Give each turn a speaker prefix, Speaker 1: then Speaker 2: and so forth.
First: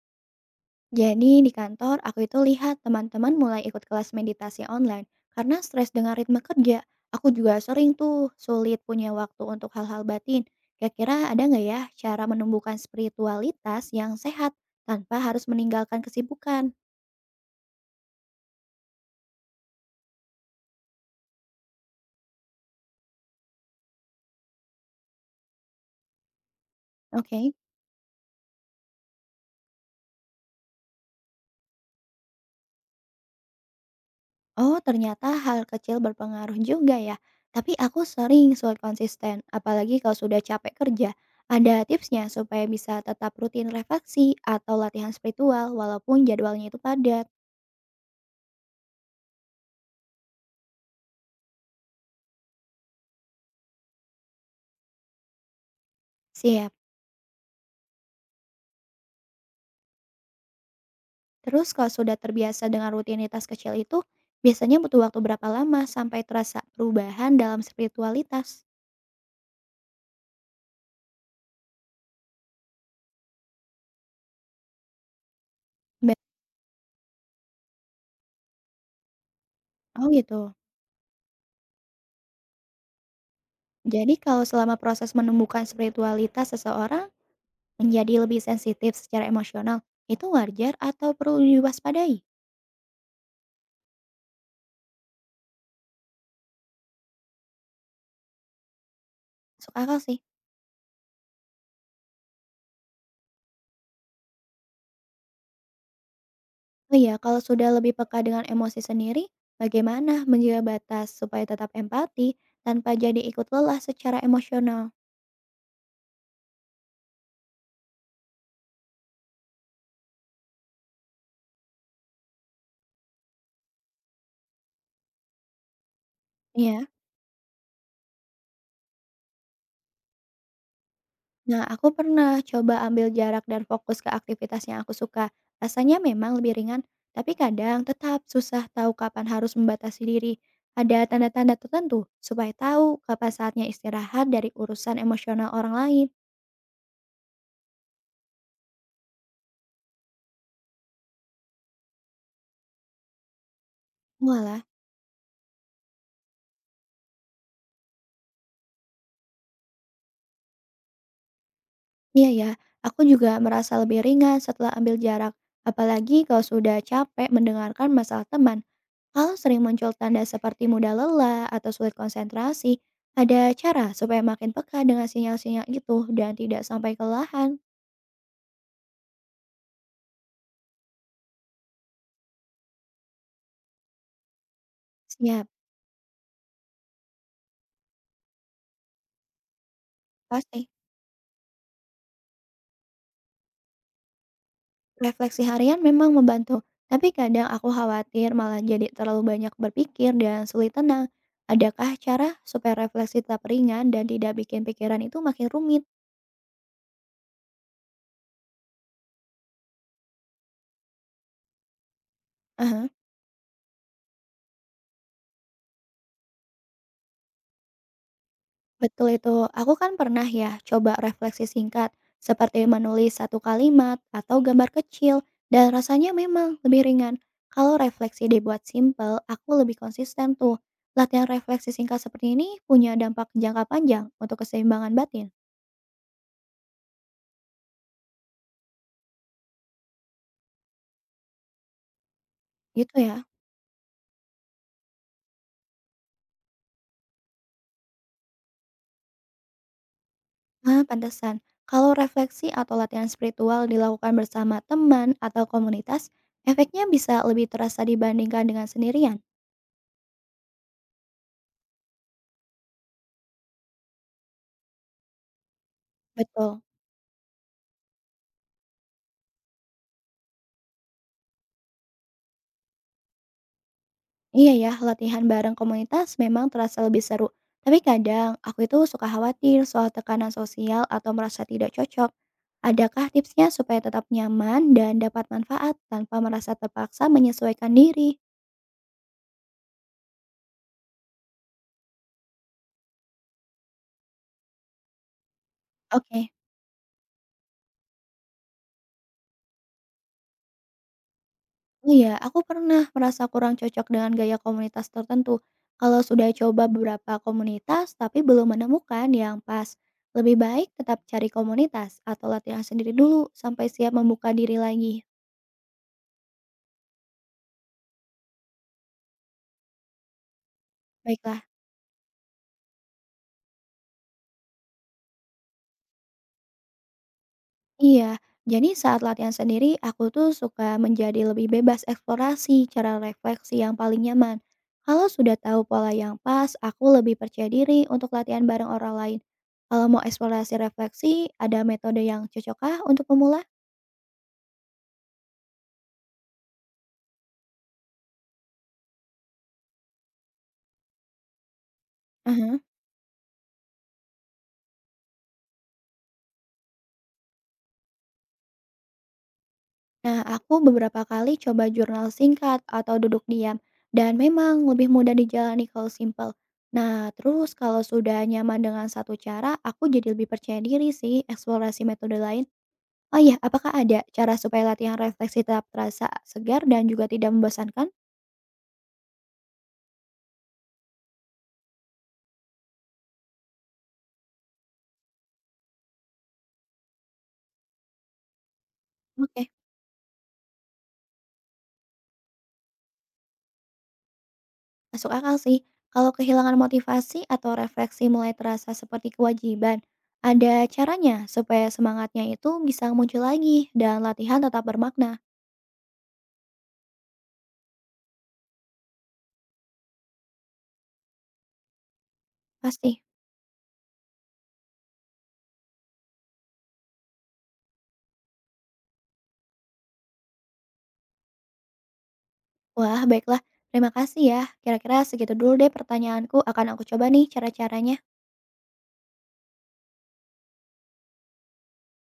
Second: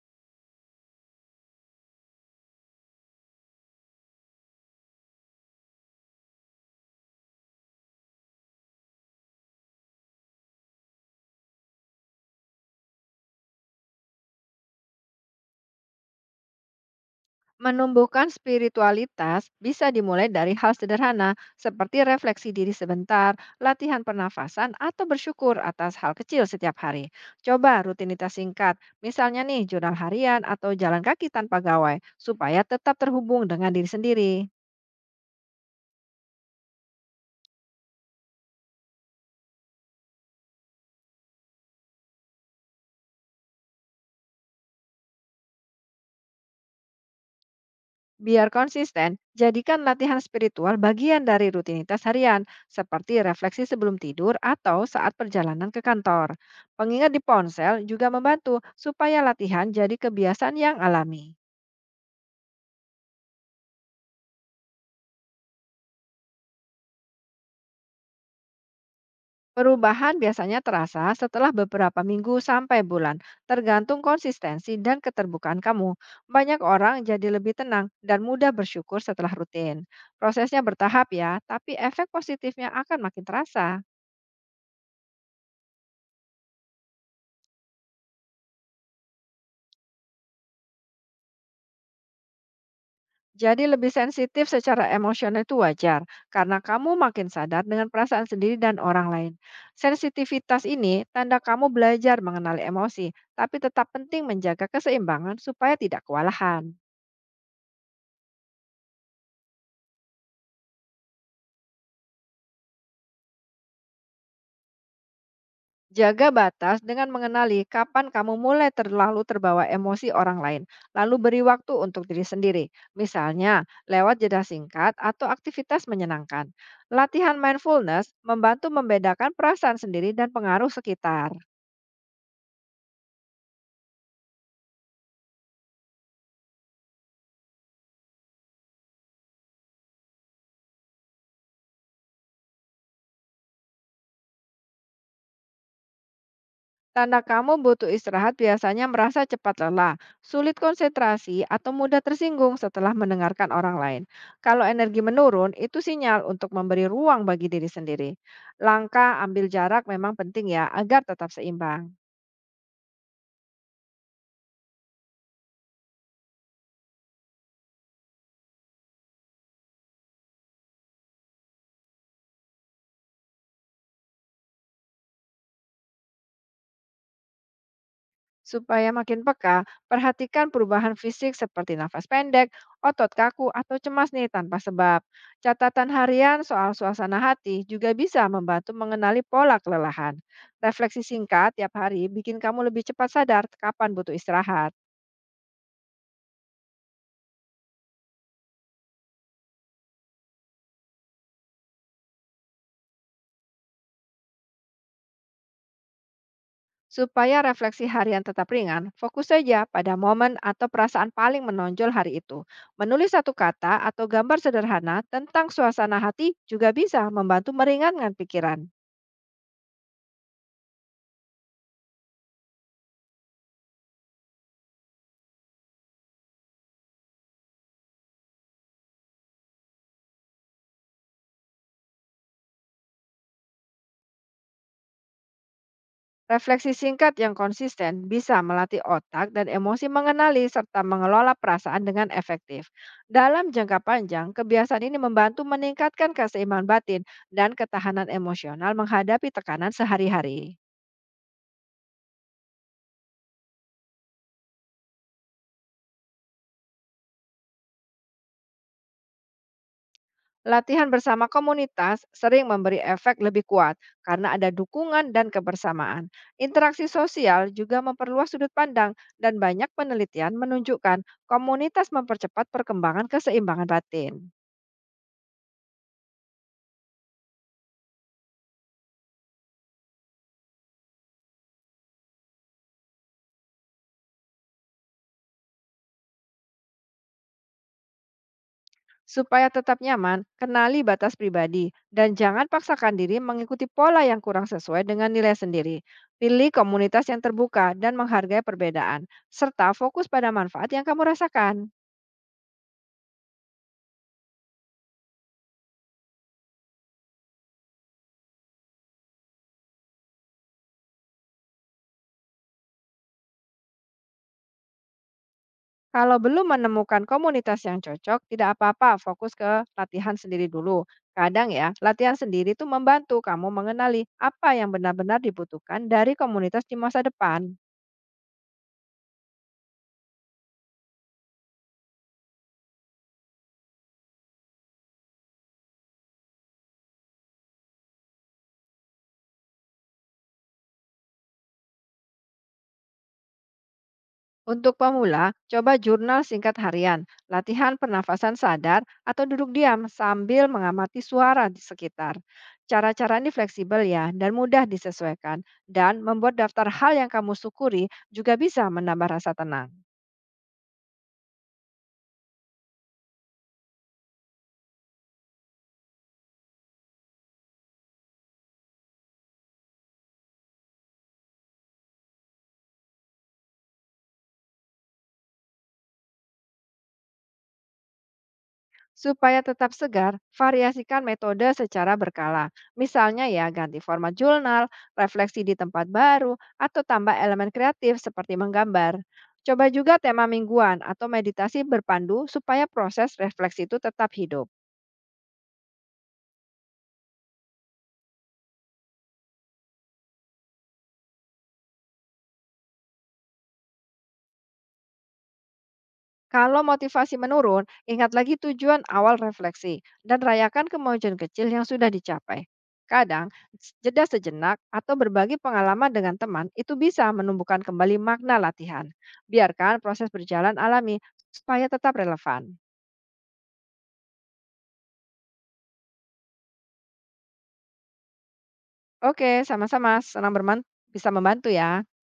Speaker 1: Jadi di kantor aku itu lihat teman-teman mulai ikut kelas meditasi online karena stres dengan ritme kerja. Aku juga sering tuh sulit punya waktu untuk hal-hal batin. Kira-kira ada nggak ya cara menumbuhkan spiritualitas yang sehat tanpa harus meninggalkan kesibukan?
Speaker 2: Menumbuhkan spiritualitas bisa dimulai dari hal sederhana, seperti refleksi diri sebentar, latihan pernafasan, atau bersyukur atas hal kecil setiap hari.
Speaker 1: Oke.
Speaker 2: Coba rutinitas singkat, misalnya nih jurnal harian atau jalan kaki tanpa gawai, supaya tetap terhubung dengan diri sendiri.
Speaker 1: Oh, ternyata hal kecil berpengaruh juga ya. Tapi aku sering sulit konsisten, apalagi kalau sudah capek kerja. Ada tipsnya supaya bisa tetap rutin refleksi atau latihan spiritual walaupun jadwalnya itu padat.
Speaker 2: Biar konsisten, jadikan latihan spiritual bagian dari rutinitas harian, seperti refleksi sebelum tidur atau saat perjalanan ke kantor.
Speaker 1: Siap.
Speaker 2: Pengingat di ponsel juga membantu supaya latihan jadi kebiasaan yang alami.
Speaker 1: Terus kalau sudah terbiasa dengan rutinitas kecil itu, biasanya butuh waktu berapa lama sampai terasa perubahan dalam spiritualitas?
Speaker 2: Perubahan biasanya terasa setelah beberapa minggu sampai bulan, tergantung konsistensi dan keterbukaan kamu.
Speaker 1: Ba-
Speaker 2: Banyak orang jadi lebih tenang dan mudah bersyukur setelah rutin.
Speaker 1: Oh, gitu.
Speaker 2: Prosesnya bertahap ya, tapi efek positifnya akan makin terasa.
Speaker 1: Jadi kalau selama proses menemukan spiritualitas seseorang menjadi lebih sensitif secara emosional, itu wajar atau perlu diwaspadai?
Speaker 2: Jadi lebih sensitif secara emosional itu wajar, karena kamu makin sadar dengan perasaan sendiri dan orang lain.
Speaker 1: Masuk akal sih.
Speaker 2: Sensitivitas ini tanda kamu belajar mengenali emosi, tapi tetap penting menjaga keseimbangan supaya tidak kewalahan.
Speaker 1: Oh iya, kalau sudah lebih peka dengan emosi sendiri, bagaimana menjaga batas supaya tetap empati tanpa jadi ikut lelah secara emosional?
Speaker 2: Jaga batas dengan mengenali kapan kamu mulai terlalu terbawa emosi orang lain, lalu beri waktu untuk diri sendiri. Misalnya, lewat jeda singkat atau aktivitas menyenangkan.
Speaker 1: Iya.
Speaker 2: Latihan mindfulness membantu membedakan perasaan sendiri dan pengaruh sekitar.
Speaker 1: Nah, aku pernah coba ambil jarak dan fokus ke aktivitas yang aku suka. Rasanya memang lebih ringan, tapi kadang tetap susah tahu kapan harus membatasi diri. Ada tanda-tanda tertentu supaya tahu kapan saatnya istirahat dari urusan emosional orang lain.
Speaker 2: Tanda kamu butuh istirahat biasanya merasa cepat lelah, sulit konsentrasi, atau mudah tersinggung setelah mendengarkan orang lain.
Speaker 1: Walah,
Speaker 2: Kalau energi menurun, itu sinyal untuk memberi ruang bagi diri sendiri. Langkah ambil jarak memang penting ya, agar tetap seimbang.
Speaker 1: iya ya, aku juga merasa lebih ringan setelah ambil jarak. Apalagi kalau sudah capek mendengarkan masalah teman. Kalau sering muncul tanda seperti mudah lelah atau sulit konsentrasi, ada cara supaya makin peka dengan sinyal-sinyal itu dan tidak sampai kelelahan.
Speaker 2: Supaya makin peka, perhatikan perubahan fisik seperti nafas pendek, otot kaku, atau cemas nih tanpa sebab.
Speaker 1: Siap,
Speaker 2: Catatan harian soal suasana hati juga bisa membantu mengenali pola kelelahan.
Speaker 1: pasti.
Speaker 2: Refleksi singkat tiap hari bikin kamu lebih cepat sadar kapan butuh istirahat.
Speaker 1: Refleksi harian memang membantu, tapi kadang aku khawatir malah jadi terlalu banyak berpikir dan sulit tenang. Adakah cara supaya refleksi tetap ringan dan tidak bikin pikiran itu makin rumit?
Speaker 2: Supaya refleksi harian tetap ringan, fokus saja pada momen atau perasaan paling menonjol hari itu.
Speaker 1: Aha.
Speaker 2: Menulis satu kata atau gambar sederhana tentang suasana hati juga bisa membantu meringankan pikiran.
Speaker 1: Betul itu. Aku kan pernah ya coba refleksi singkat, seperti menulis satu kalimat atau gambar kecil, dan rasanya memang lebih ringan. Kalau refleksi dibuat simpel, aku lebih konsisten tuh. Latihan refleksi singkat seperti ini punya dampak jangka panjang untuk keseimbangan batin.
Speaker 2: Refleksi singkat yang konsisten bisa melatih otak dan emosi mengenali serta mengelola perasaan dengan efektif.
Speaker 1: Gitu ya.
Speaker 2: Dalam jangka panjang, kebiasaan ini membantu meningkatkan keseimbangan batin dan ketahanan emosional menghadapi tekanan sehari-hari.
Speaker 1: Ah, pantesan. Kalau refleksi atau latihan spiritual dilakukan bersama teman atau komunitas, efeknya bisa lebih terasa dibandingkan dengan sendirian.
Speaker 2: Latihan bersama komunitas sering memberi efek lebih kuat karena ada dukungan dan kebersamaan.
Speaker 1: Betul.
Speaker 2: Interaksi sosial juga memperluas sudut pandang dan banyak penelitian menunjukkan komunitas mempercepat perkembangan keseimbangan batin.
Speaker 1: Iya ya, latihan bareng komunitas memang terasa lebih seru. Tapi kadang aku itu suka khawatir soal tekanan sosial atau merasa tidak cocok. Adakah tipsnya supaya tetap nyaman dan dapat manfaat tanpa merasa terpaksa menyesuaikan diri?
Speaker 2: Supaya tetap nyaman, kenali batas pribadi dan jangan paksakan diri mengikuti pola yang kurang sesuai dengan nilai sendiri.
Speaker 1: Oke.
Speaker 2: Pilih komunitas yang terbuka dan menghargai perbedaan, serta fokus pada manfaat yang kamu rasakan.
Speaker 1: Oh iya, aku pernah merasa kurang cocok dengan gaya komunitas tertentu. Kalau sudah coba beberapa komunitas tapi belum menemukan yang pas, lebih baik tetap cari komunitas atau latihan sendiri dulu sampai siap membuka diri lagi.
Speaker 2: Kalau belum menemukan komunitas yang cocok, tidak apa-apa, fokus ke latihan sendiri dulu.
Speaker 1: Baiklah.
Speaker 2: Kadang ya, latihan sendiri itu membantu kamu mengenali apa yang benar-benar dibutuhkan dari komunitas di masa depan.
Speaker 1: Iya, jadi saat latihan sendiri aku tuh suka menjadi lebih bebas eksplorasi cara refleksi yang paling nyaman. Kalau sudah tahu pola yang pas, aku lebih percaya diri untuk latihan bareng orang lain. Kalau mau eksplorasi refleksi, ada metode yang cocokkah untuk pemula?
Speaker 2: Untuk pemula, coba jurnal singkat harian, latihan pernafasan sadar, atau duduk diam sambil mengamati suara di sekitar.
Speaker 1: Aha.
Speaker 2: Cara-cara ini fleksibel ya dan mudah disesuaikan, dan membuat daftar hal yang kamu syukuri juga bisa menambah rasa tenang.
Speaker 1: Nah, aku beberapa kali coba jurnal singkat atau duduk diam, dan memang lebih mudah dijalani kalau simple. Nah, terus kalau sudah nyaman dengan satu cara, aku jadi lebih percaya diri sih eksplorasi metode lain. Oh iya, apakah ada cara supaya latihan refleksi tetap terasa segar dan juga tidak membosankan?
Speaker 2: Supaya tetap segar, variasikan metode secara berkala. Misalnya ya, ganti format jurnal, refleksi di tempat baru, atau tambah elemen kreatif seperti menggambar.
Speaker 1: Oke,
Speaker 2: Coba juga tema mingguan atau meditasi berpandu supaya proses refleksi itu tetap hidup.
Speaker 1: masuk akal sih. Kalau kehilangan motivasi atau refleksi mulai terasa seperti kewajiban, ada caranya supaya semangatnya itu bisa muncul lagi dan latihan tetap bermakna.
Speaker 2: Kalau motivasi menurun, ingat lagi tujuan awal refleksi dan rayakan kemajuan kecil yang sudah dicapai.
Speaker 1: Pasti.
Speaker 2: Kadang, jeda sejenak atau berbagi pengalaman dengan teman itu bisa menumbuhkan kembali makna latihan. Biarkan proses berjalan alami supaya tetap relevan.
Speaker 1: Wah, baiklah. Terima kasih ya. Kira-kira segitu dulu deh pertanyaanku. Akan aku coba nih cara-caranya.
Speaker 2: Oke, sama-sama. Senang bisa membantu ya.